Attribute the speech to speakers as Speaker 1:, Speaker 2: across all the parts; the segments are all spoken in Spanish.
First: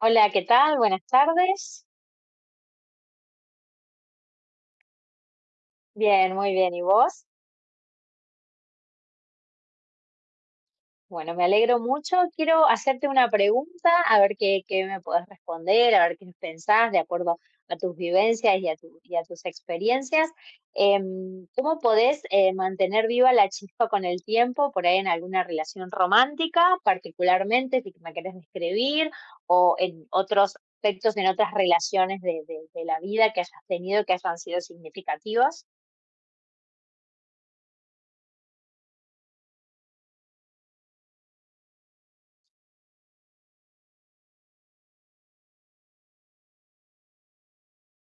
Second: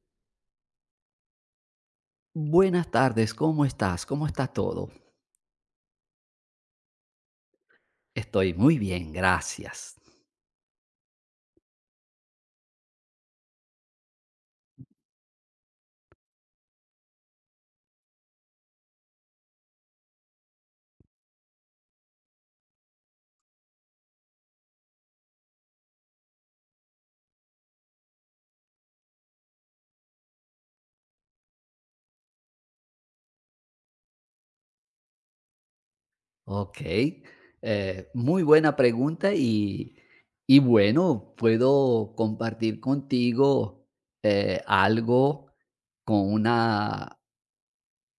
Speaker 1: Hola, ¿qué tal? Buenas tardes.
Speaker 2: Buenas tardes, ¿cómo estás? ¿Cómo está todo?
Speaker 1: Bien, muy bien. ¿Y vos?
Speaker 2: Estoy muy bien, gracias.
Speaker 1: Bueno, me alegro mucho. Quiero hacerte una pregunta, a ver qué, qué me podés responder, a ver qué pensás de acuerdo a tus vivencias y a, y a tus experiencias. ¿Cómo podés mantener viva la chispa con el tiempo, por ahí en alguna relación romántica, particularmente, si me querés describir, o en otros aspectos, en otras relaciones de, de la vida que hayas tenido que hayan sido significativas?
Speaker 2: Ok, muy buena pregunta y bueno, puedo compartir contigo algo con una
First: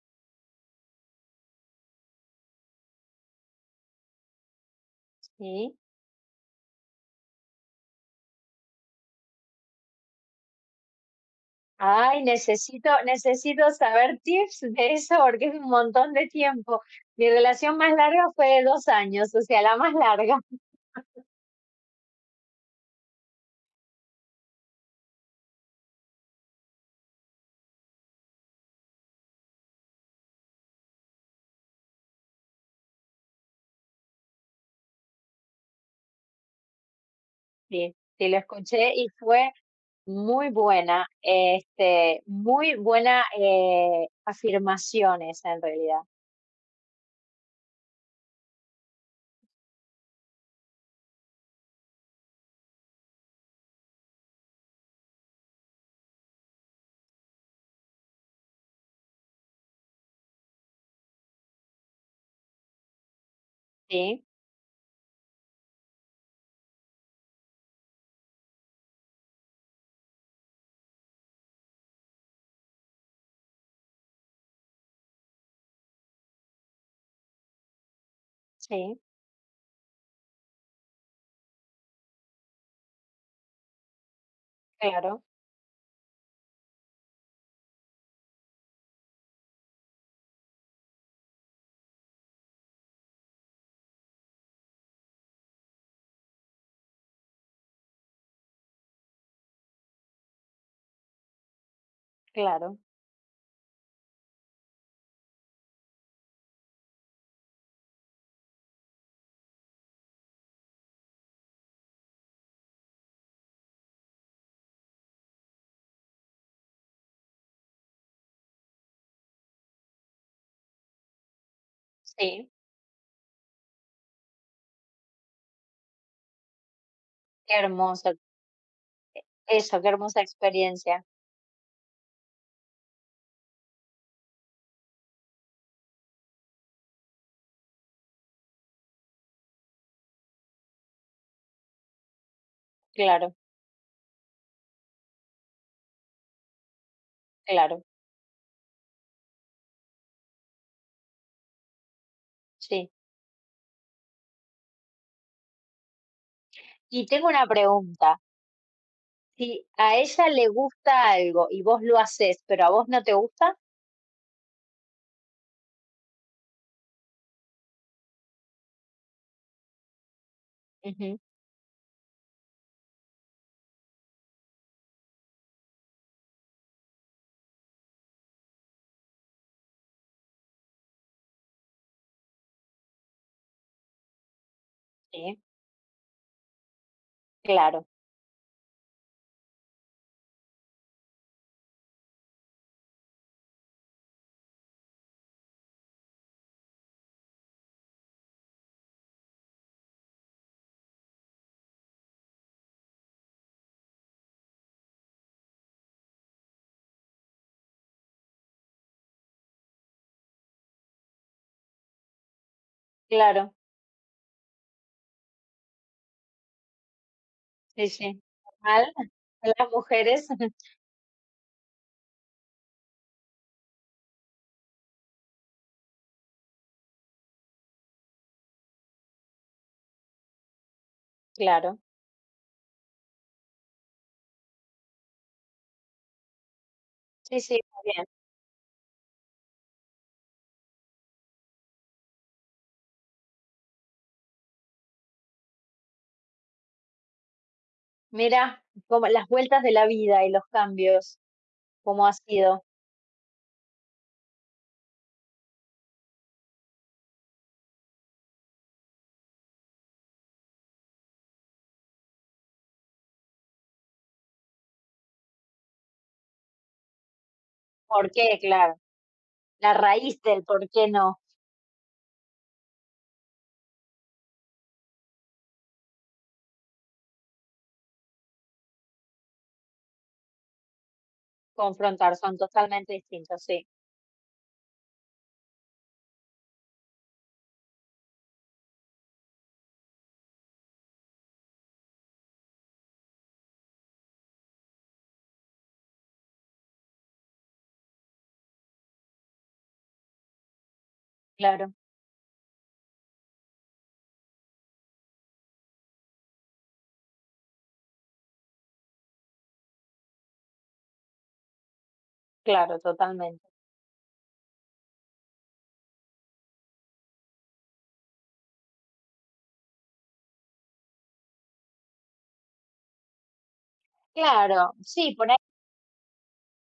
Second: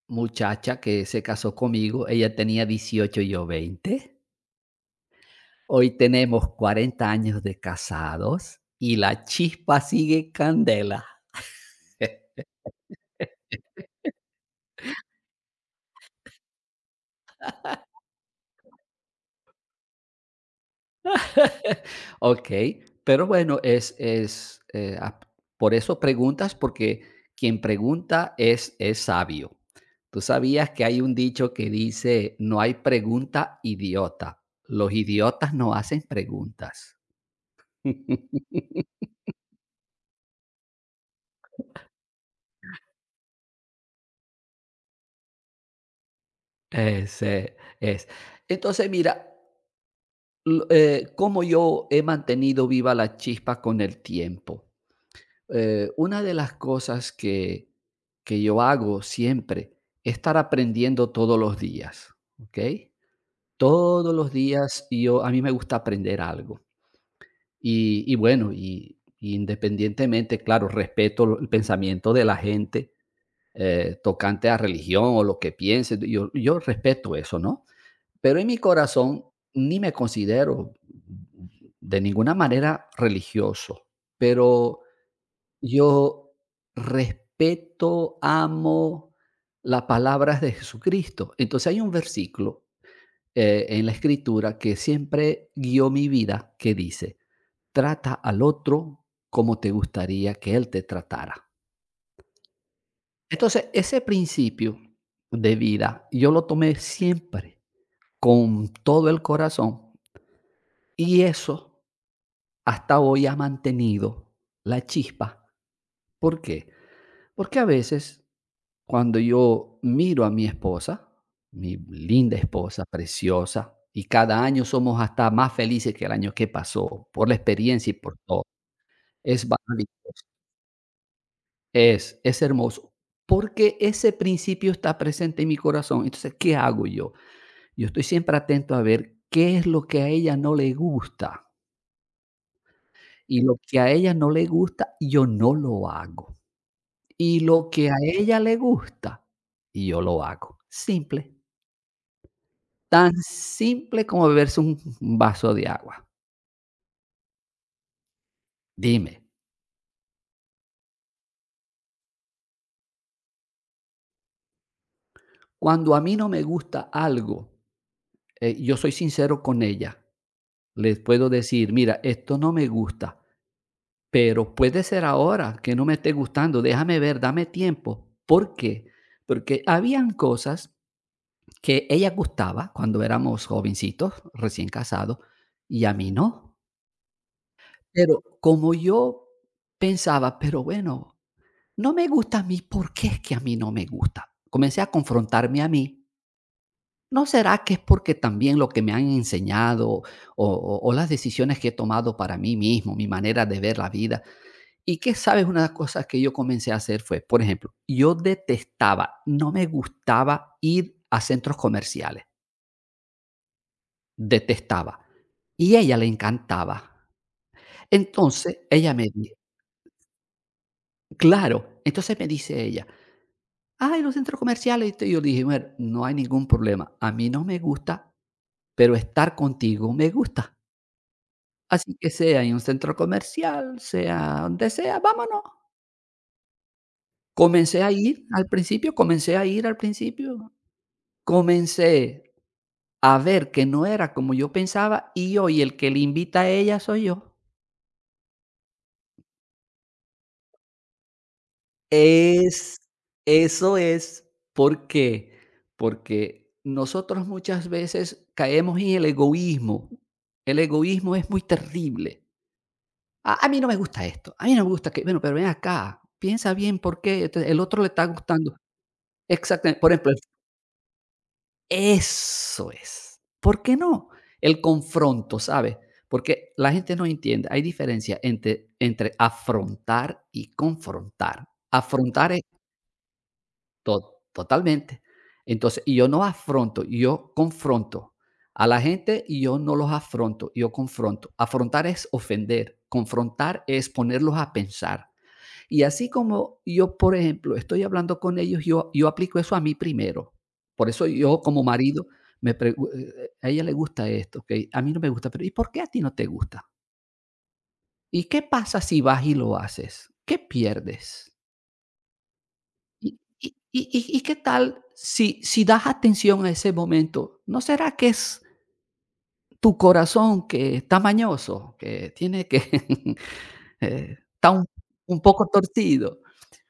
Speaker 2: muchacha que se casó conmigo. Ella tenía 18 y yo 20.
Speaker 1: Sí.
Speaker 2: Hoy tenemos 40 años de casados y la chispa sigue candela.
Speaker 1: Ay, necesito saber tips de eso porque es un montón de tiempo. Mi relación más larga fue de dos años, o sea, la más larga.
Speaker 2: Ok, pero bueno, es por eso preguntas, porque quien pregunta es sabio. Tú sabías que hay un dicho que dice, no hay pregunta idiota. Los idiotas no hacen preguntas.
Speaker 1: Sí, sí, lo escuché y fue muy buena, este, muy buena afirmaciones en realidad.
Speaker 2: Ese es. Entonces, mira, cómo yo he mantenido viva la chispa con el tiempo. Una de las cosas que yo hago siempre es estar aprendiendo todos los días, ¿ok? Todos
Speaker 1: Sí,
Speaker 2: los días a mí me gusta aprender algo. Y bueno, y independientemente, claro, respeto el pensamiento de la gente, tocante a religión o lo que piense, yo respeto eso, ¿no? Pero en mi
Speaker 1: sí,
Speaker 2: corazón ni me considero de ninguna manera religioso, pero
Speaker 1: claro,
Speaker 2: yo respeto, amo las palabras de Jesucristo. Entonces hay un versículo, en la escritura, que siempre guió mi vida, que dice, trata al otro como te gustaría que él te tratara.
Speaker 1: claro,
Speaker 2: Entonces, ese principio de vida yo lo tomé siempre con todo el corazón, y eso hasta hoy ha mantenido la chispa. ¿Por qué? Porque a veces, cuando yo miro a mi esposa, mi linda
Speaker 1: sí,
Speaker 2: esposa, preciosa, y cada año somos hasta más felices que el año que pasó, por la
Speaker 1: qué
Speaker 2: experiencia y
Speaker 1: hermoso,
Speaker 2: por todo. Es
Speaker 1: eso,
Speaker 2: maravi
Speaker 1: qué hermosa experiencia,
Speaker 2: es hermoso, porque ese principio está presente en mi corazón. Entonces, ¿qué hago yo? Yo estoy siempre atento a ver qué es lo que a ella no le gusta,
Speaker 1: claro,
Speaker 2: y lo que a ella no le gusta, yo no lo hago, y lo
Speaker 1: claro,
Speaker 2: que a ella le gusta, yo lo hago, simple.
Speaker 1: sí.
Speaker 2: Tan simple como beberse un vaso de agua.
Speaker 1: Y tengo una pregunta.
Speaker 2: Dime,
Speaker 1: Si a ella le gusta algo y vos lo haces, pero a vos no te gusta.
Speaker 2: cuando a mí no me gusta algo, yo soy sincero con ella. Les
Speaker 1: Ujú,
Speaker 2: puedo decir: "Mira, esto no me gusta, pero puede ser ahora que no me esté gustando, déjame ver, dame tiempo". ¿Por qué? Porque habían cosas que ella gustaba cuando éramos jovencitos, recién casados,
Speaker 1: sí,
Speaker 2: y a mí no.
Speaker 1: claro,
Speaker 2: Pero como yo pensaba: "Pero bueno, no me gusta a mí, ¿por qué es que a mí no me gusta?". Comencé a confrontarme a mí. ¿No será que es porque también lo que me han enseñado, o las decisiones que he tomado para mí mismo, mi manera de ver la vida? Y, que sabes?, una de las cosas que yo comencé a hacer fue, por ejemplo, yo detestaba, no me gustaba ir a centros comerciales,
Speaker 1: claro,
Speaker 2: detestaba. Y a ella le encantaba.
Speaker 1: sí, sí.
Speaker 2: Entonces,
Speaker 1: Normal,
Speaker 2: ella me dice,
Speaker 1: a las mujeres,
Speaker 2: claro, entonces me dice ella, "Ay, los centros comerciales". Y yo le dije, "mujer, no hay ningún problema. A mí no me gusta, pero estar contigo me gusta.
Speaker 1: claro,
Speaker 2: Así que sea en un centro comercial, sea donde sea, vámonos".
Speaker 1: sí, sí,
Speaker 2: Comencé a
Speaker 1: muy bien.
Speaker 2: ir al principio, comencé a ir al principio. Comencé a ver que no era como yo pensaba, y hoy el que le invita a ella soy yo.
Speaker 1: Mira, como las vueltas de la vida y los cambios, cómo ha sido,
Speaker 2: Es Eso es, ¿por qué? Porque nosotros muchas veces caemos en el egoísmo. El egoísmo es muy terrible. "A mí no me gusta esto, a mí no me gusta que...". Bueno, pero ven acá, piensa bien por qué, entonces, el otro le está
Speaker 1: por qué,
Speaker 2: gustando.
Speaker 1: claro, la
Speaker 2: Exactamente, por ejemplo,
Speaker 1: raíz del por qué no
Speaker 2: eso es. ¿Por qué no? El confronto, ¿sabes? Porque la gente no entiende, hay diferencia entre afrontar y confrontar.
Speaker 1: confrontar
Speaker 2: Afrontar
Speaker 1: son totalmente distintos, sí,
Speaker 2: To totalmente. Entonces, y yo no afronto, yo confronto a la gente, y yo no los afronto, yo confronto. Afrontar es ofender, confrontar es ponerlos a pensar. Y así como yo, por ejemplo, estoy hablando con ellos, yo aplico eso a mí primero. Por eso yo, como
Speaker 1: claro,
Speaker 2: marido, me pregu a ella le gusta esto, okey, a mí no me gusta, pero ¿y por qué a ti no te gusta? ¿Y qué pasa si vas y lo haces? ¿Qué pierdes?
Speaker 1: claro,
Speaker 2: ¿Y
Speaker 1: totalmente.
Speaker 2: qué tal si das atención a ese momento? ¿No será que es tu corazón que está mañoso, que tiene que... está un
Speaker 1: Claro, sí,
Speaker 2: un
Speaker 1: por
Speaker 2: poco torcido?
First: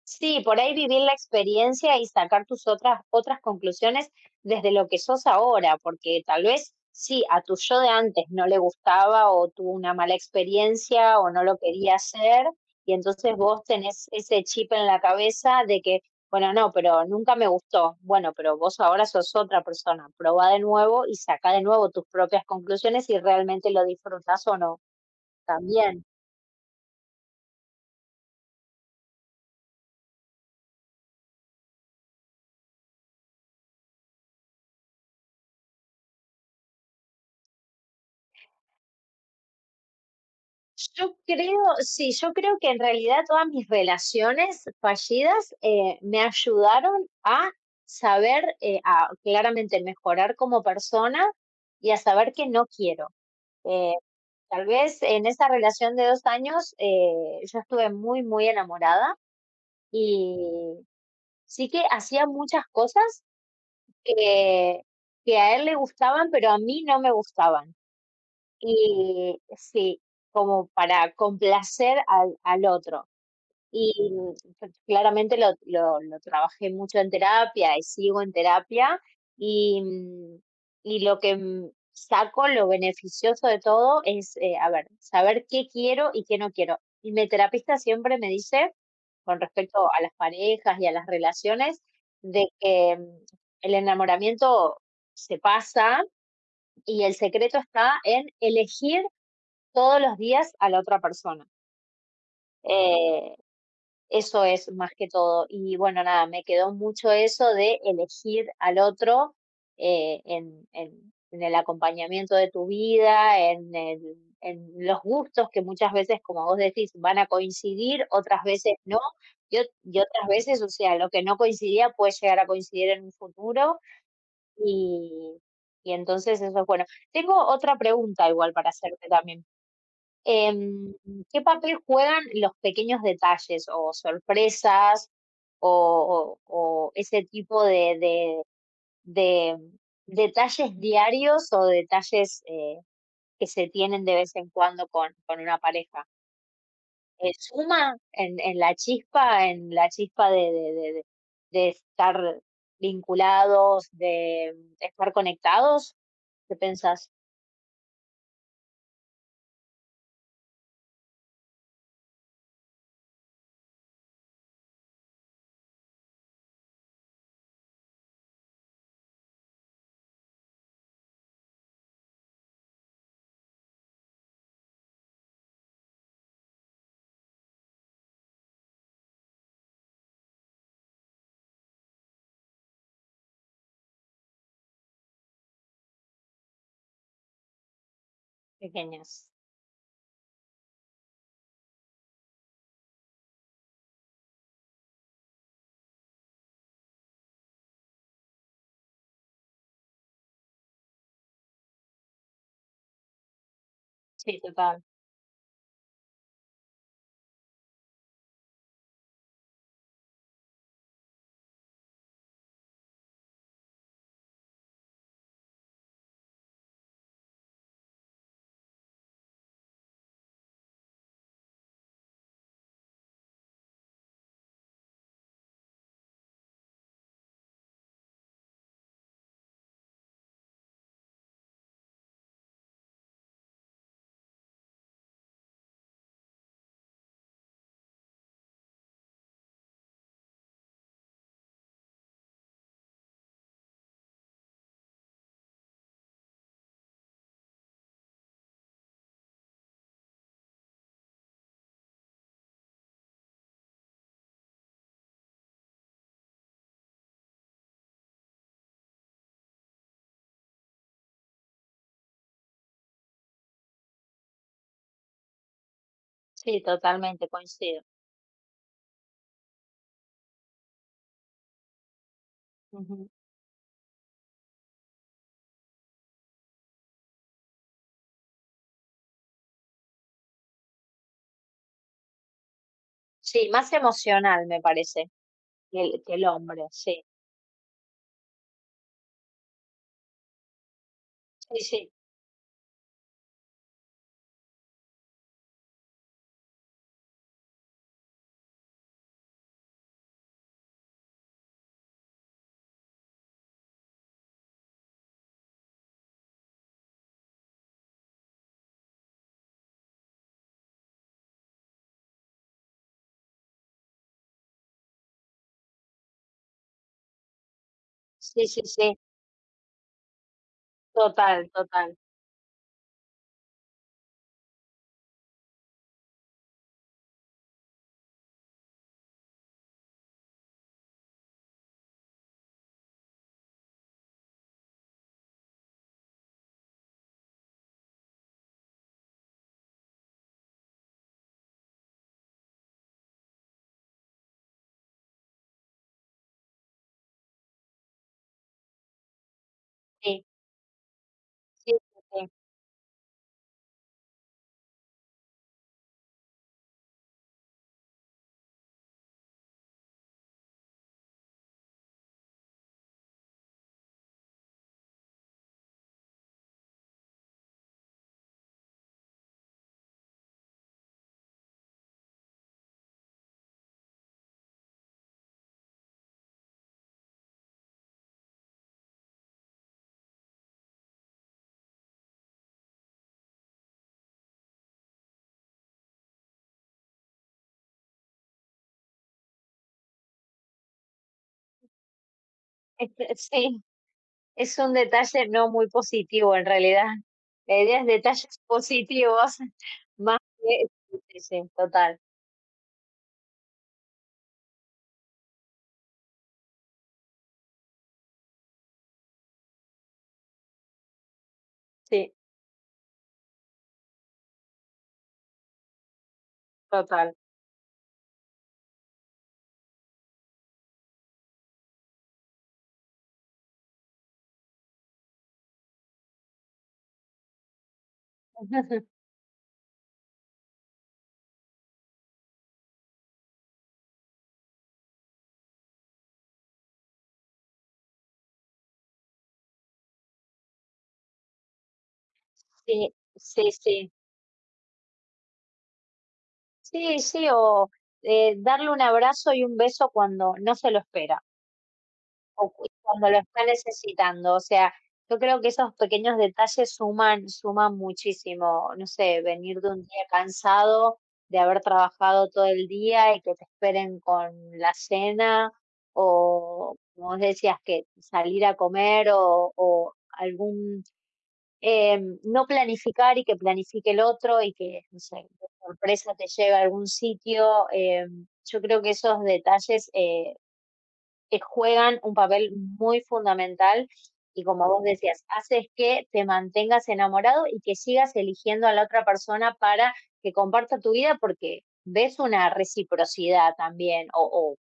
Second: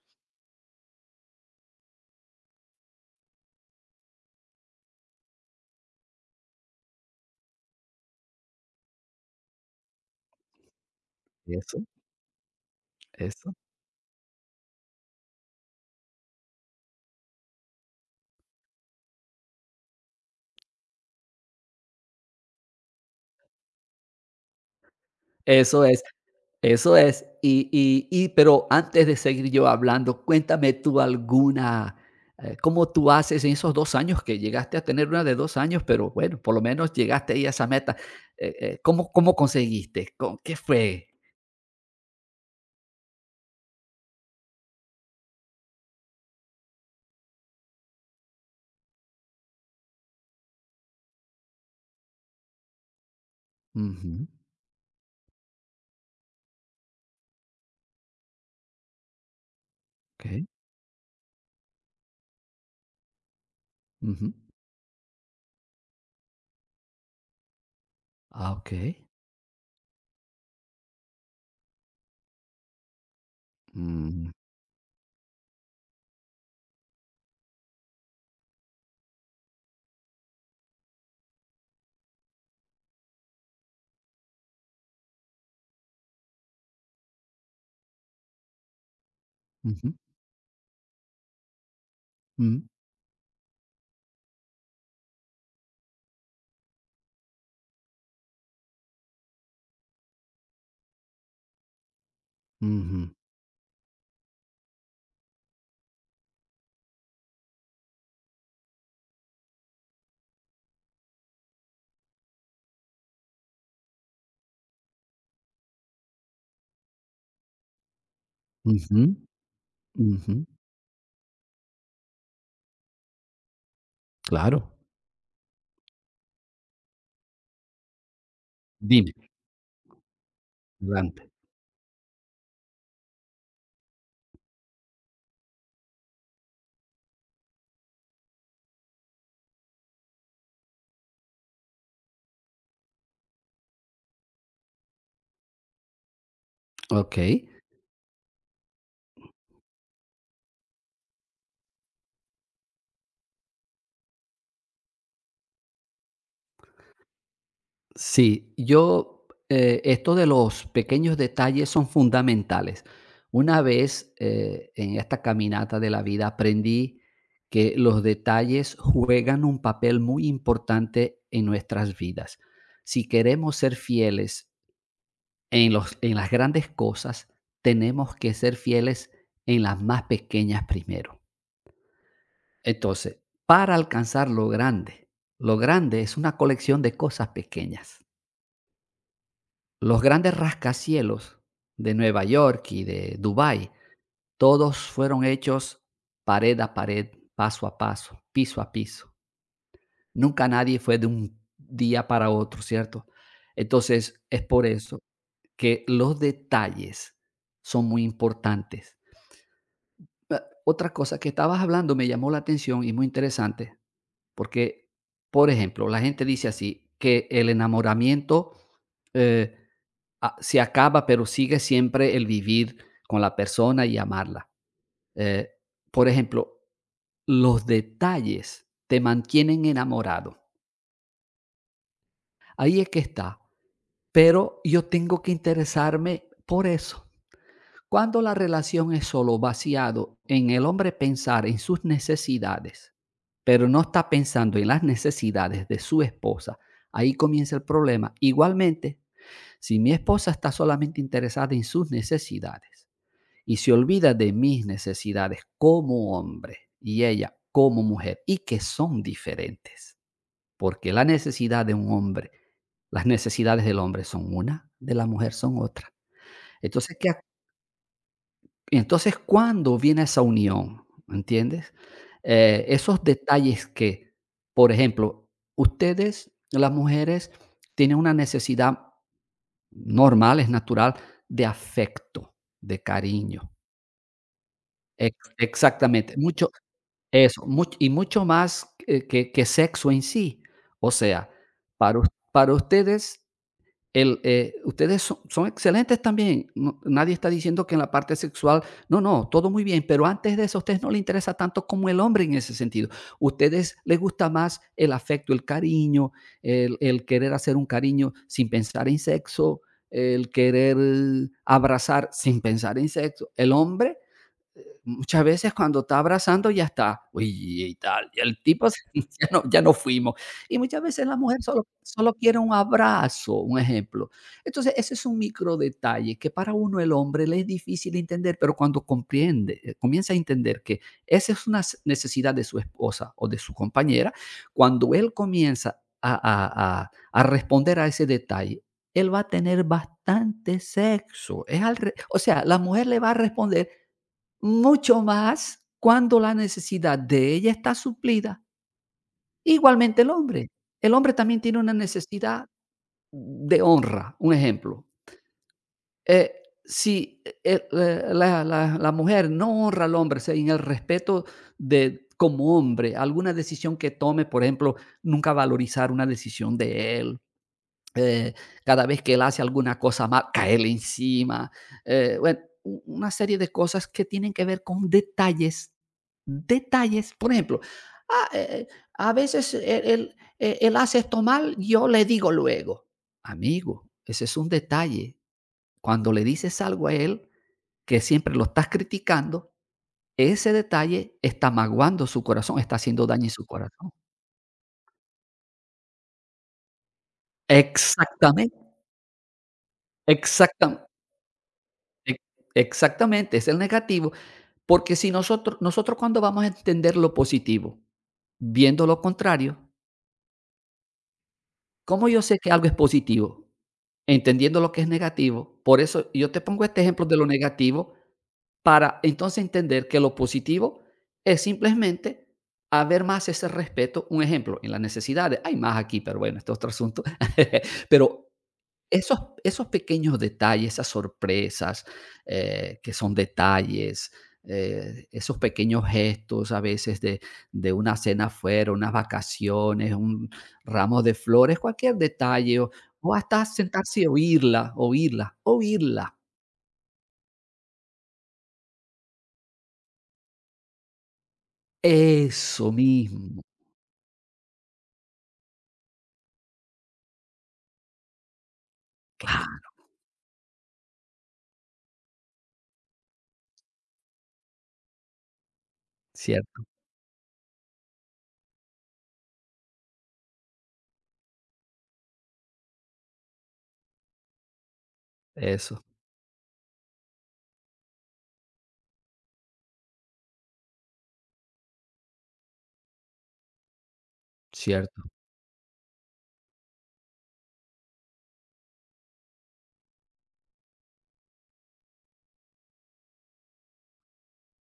Speaker 1: sí, por ahí vivir la experiencia y sacar tus otras conclusiones desde lo que sos ahora, porque tal vez sí, a tu yo de antes no le gustaba o tuvo una mala experiencia o no lo
Speaker 2: Eso,
Speaker 1: quería hacer, y entonces
Speaker 2: eso,
Speaker 1: vos tenés ese chip en la cabeza de que, bueno, no, pero nunca me gustó. Bueno, pero vos ahora sos otra persona, probá de nuevo y saca de nuevo tus propias conclusiones si realmente lo disfrutás o no.
Speaker 2: eso es,
Speaker 1: También.
Speaker 2: eso es. Y pero, antes de seguir yo hablando, cuéntame tú alguna, ¿cómo tú haces en esos 2 años que llegaste a tener una de 2 años? Pero bueno, por lo menos llegaste ahí a esa meta, ¿cómo conseguiste? ¿Con qué fue?
Speaker 1: Yo creo, sí, yo creo que en realidad todas mis relaciones fallidas me ayudaron a saber, a claramente mejorar como persona y a saber que no quiero. Eh,
Speaker 2: Ujú.
Speaker 1: tal vez en esa relación de dos años yo estuve muy enamorada
Speaker 2: Okay.
Speaker 1: y sí que hacía muchas cosas
Speaker 2: Ujú.
Speaker 1: que, que a él le gustaban, pero a mí no me gustaban.
Speaker 2: Ah, okey.
Speaker 1: Y sí, como para complacer al otro. Y
Speaker 2: Mm,
Speaker 1: pues, claramente lo trabajé mucho en terapia y sigo en terapia. Y, y lo que saco, lo beneficioso de todo es, a ver, saber qué quiero y qué no quiero. Y mi terapista siempre me dice, con respecto
Speaker 2: ujú,
Speaker 1: a las parejas y a las relaciones, de
Speaker 2: mm,
Speaker 1: que el enamoramiento se pasa y el secreto está en elegir todos los días a la otra persona.
Speaker 2: ujú,
Speaker 1: Eh, eso es más que todo. Y bueno, nada, me quedó mucho eso de elegir al otro en, en el acompañamiento de tu vida, en, en los gustos que muchas veces, como vos decís, van a coincidir, otras veces no.
Speaker 2: ujú,
Speaker 1: Y, y otras
Speaker 2: ujú.
Speaker 1: veces, o sea, lo que no coincidía puede llegar a coincidir en un futuro
Speaker 2: Claro.
Speaker 1: y, y entonces eso es bueno. Tengo otra pregunta igual para hacerte
Speaker 2: Dime,
Speaker 1: también. Em,
Speaker 2: adelante.
Speaker 1: ¿Qué papel juegan los pequeños detalles o sorpresas o, o ese tipo de, de detalles diarios o detalles que se tienen de vez en cuando con una pareja?
Speaker 2: Okey.
Speaker 1: ¿Suma en la chispa de, de estar vinculados, de estar conectados? ¿Qué pensás?
Speaker 2: Sí, esto de los pequeños detalles son fundamentales. Una vez, en esta caminata de la vida, aprendí que los detalles juegan un papel muy importante en nuestras vidas. Si queremos ser fieles en las grandes cosas, tenemos que ser fieles en las más pequeñas primero. Entonces, para alcanzar lo grande es una colección de cosas pequeñas.
Speaker 1: Pequeñas.
Speaker 2: Los grandes rascacielos de Nueva York y de Dubái, todos fueron hechos pared a pared, paso a paso, piso a piso. Nunca nadie fue de un día para otro, ¿cierto? Entonces,
Speaker 1: Sí,
Speaker 2: es por
Speaker 1: total.
Speaker 2: eso que los detalles son muy importantes. Ah, otra cosa que estabas hablando me llamó la atención y muy interesante, porque, por ejemplo, la gente dice así, que el enamoramiento, eh, se acaba, pero sigue siempre el vivir con la persona y amarla. Eh, por ejemplo, los detalles te mantienen enamorado. Ahí es que está. Pero yo tengo que interesarme por eso. Cuando la relación es solo vaciado en el hombre pensar en sus necesidades, pero no está pensando en las necesidades de su esposa, ahí comienza el problema. Igualmente, si mi esposa está solamente interesada en sus necesidades y se olvida de mis necesidades como hombre y ella como mujer, y que son diferentes, porque la necesidad de un hombre, las necesidades del hombre son una, de la mujer son otra.
Speaker 1: Sí,
Speaker 2: Entonces, ¿qué?
Speaker 1: totalmente coincido.
Speaker 2: Y entonces, ¿cuándo viene esa unión? ¿Entiendes? Esos
Speaker 1: Ujú.
Speaker 2: detalles que, por ejemplo, ustedes, las mujeres, tienen una necesidad normal, es natural, de afecto, de
Speaker 1: Sí,
Speaker 2: cariño.
Speaker 1: más emocional me parece
Speaker 2: Ex-
Speaker 1: que
Speaker 2: exactamente.
Speaker 1: el
Speaker 2: Mucho,
Speaker 1: hombre, sí.
Speaker 2: eso, y mucho más, que, sexo en sí. O sea,
Speaker 1: Sí, sí.
Speaker 2: para, para ustedes, ustedes son excelentes también. Nadie está diciendo que en la parte sexual, no, no, todo muy bien, pero antes de eso a ustedes no les interesa tanto como el hombre en ese sentido. Ustedes les gusta más el afecto, el cariño, el querer hacer un cariño sin pensar en sexo, el querer, abrazar sin pensar en sexo. El hombre muchas veces cuando está abrazando ya está, uy, y tal, y el
Speaker 1: Sí, sí,
Speaker 2: tipo
Speaker 1: sí.
Speaker 2: ya no, fuimos. Y muchas veces la mujer
Speaker 1: Total,
Speaker 2: solo
Speaker 1: total.
Speaker 2: solo quiere un abrazo, un ejemplo. Entonces, ese es un micro detalle que para uno, el hombre, le es difícil entender, pero cuando comprende, comienza a entender que esa es una s necesidad de su esposa o de su compañera. Cuando él comienza a responder a ese detalle, él va a tener bastante sexo. Es al re o sea, la mujer le va a responder mucho más cuando la necesidad de ella está suplida. Igualmente el
Speaker 1: Sí,
Speaker 2: hombre. El hombre también tiene
Speaker 1: sí,
Speaker 2: una
Speaker 1: sí, sí.
Speaker 2: necesidad de honra. Un ejemplo, eh, si e el la la la mujer no honra al hombre, o sea, en el respeto, de como hombre, alguna decisión que tome, por ejemplo, nunca valorizar una decisión de él, eh, cada vez que él hace alguna cosa mal, caerle encima, bueno, una serie de cosas que tienen que ver con detalles. Detalles, por ejemplo, "Ah, a veces él hace esto mal, yo le digo luego". Amigo, ese es un detalle. Cuando le dices algo a él, que siempre lo estás criticando, ese detalle está maguando su corazón, está haciendo
Speaker 1: Este,
Speaker 2: daño en su
Speaker 1: sí,
Speaker 2: corazón.
Speaker 1: es un detalle no muy positivo en realidad. La idea es detalles
Speaker 2: Exactamente,
Speaker 1: positivos más que
Speaker 2: exactamente.
Speaker 1: sí, sí, sí, total.
Speaker 2: Exactamente, es el negativo. Porque si nosotros cuando vamos a entender lo positivo, viendo lo contrario, ¿cómo
Speaker 1: Sí,
Speaker 2: yo sé que algo es positivo? Entendiendo lo que es negativo. Por eso yo te pongo este ejemplo
Speaker 1: total.
Speaker 2: de lo negativo, para entonces entender que lo positivo es simplemente haber más ese respeto. Un ejemplo, en las necesidades, hay más aquí, pero bueno, este es otro asunto. Pero esos, pequeños detalles, esas sorpresas, que son detalles, esos pequeños gestos a veces de una cena fuera, unas vacaciones, un ramo de flores, cualquier detalle,
Speaker 1: Sí,
Speaker 2: o hasta
Speaker 1: sí, sí.
Speaker 2: sentarse y oírla, oírla, oírla.
Speaker 1: Sí, sí, o, darle un abrazo y un beso cuando no se lo espera. O cu
Speaker 2: Eso
Speaker 1: cuando lo
Speaker 2: mismo.
Speaker 1: está necesitando, o sea, yo creo que esos pequeños detalles suman muchísimo, no sé, venir
Speaker 2: Claro,
Speaker 1: de un día cansado, de haber trabajado todo el día y que te esperen con la cena,
Speaker 2: cierto,
Speaker 1: o como vos decías, que salir a comer o algún, no planificar y que planifique el otro y que, no sé, de
Speaker 2: eso,
Speaker 1: sorpresa te lleve a algún sitio, yo creo que esos detalles, juegan un papel muy fundamental y como vos
Speaker 2: cierto.
Speaker 1: decías, haces que te mantengas enamorado y que sigas eligiendo a la otra persona para que comparta tu vida porque ves una reciprocidad también o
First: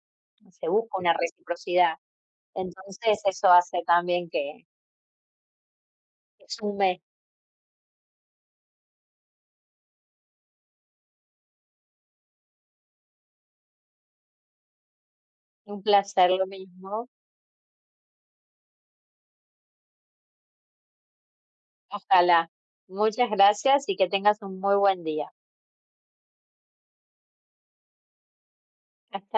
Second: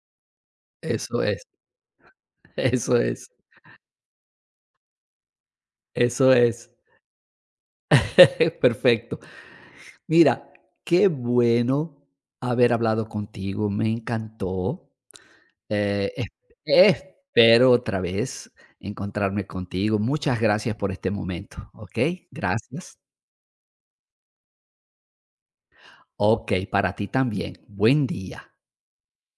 Speaker 1: se busca una
Speaker 2: Eso es,
Speaker 1: reciprocidad.
Speaker 2: eso
Speaker 1: Entonces
Speaker 2: es,
Speaker 1: eso hace también que
Speaker 2: eso es.
Speaker 1: sume
Speaker 2: Perfecto. Mira, qué bueno haber hablado contigo, me encantó.
Speaker 1: un
Speaker 2: Es
Speaker 1: placer lo mismo.
Speaker 2: Espero otra vez encontrarme contigo. Muchas gracias por este momento, ¿ok?
Speaker 1: Ojalá.
Speaker 2: Gracias.
Speaker 1: Muchas gracias y que tengas un muy buen día.
Speaker 2: Ok. Para ti también. Buen día.
Speaker 1: Hasta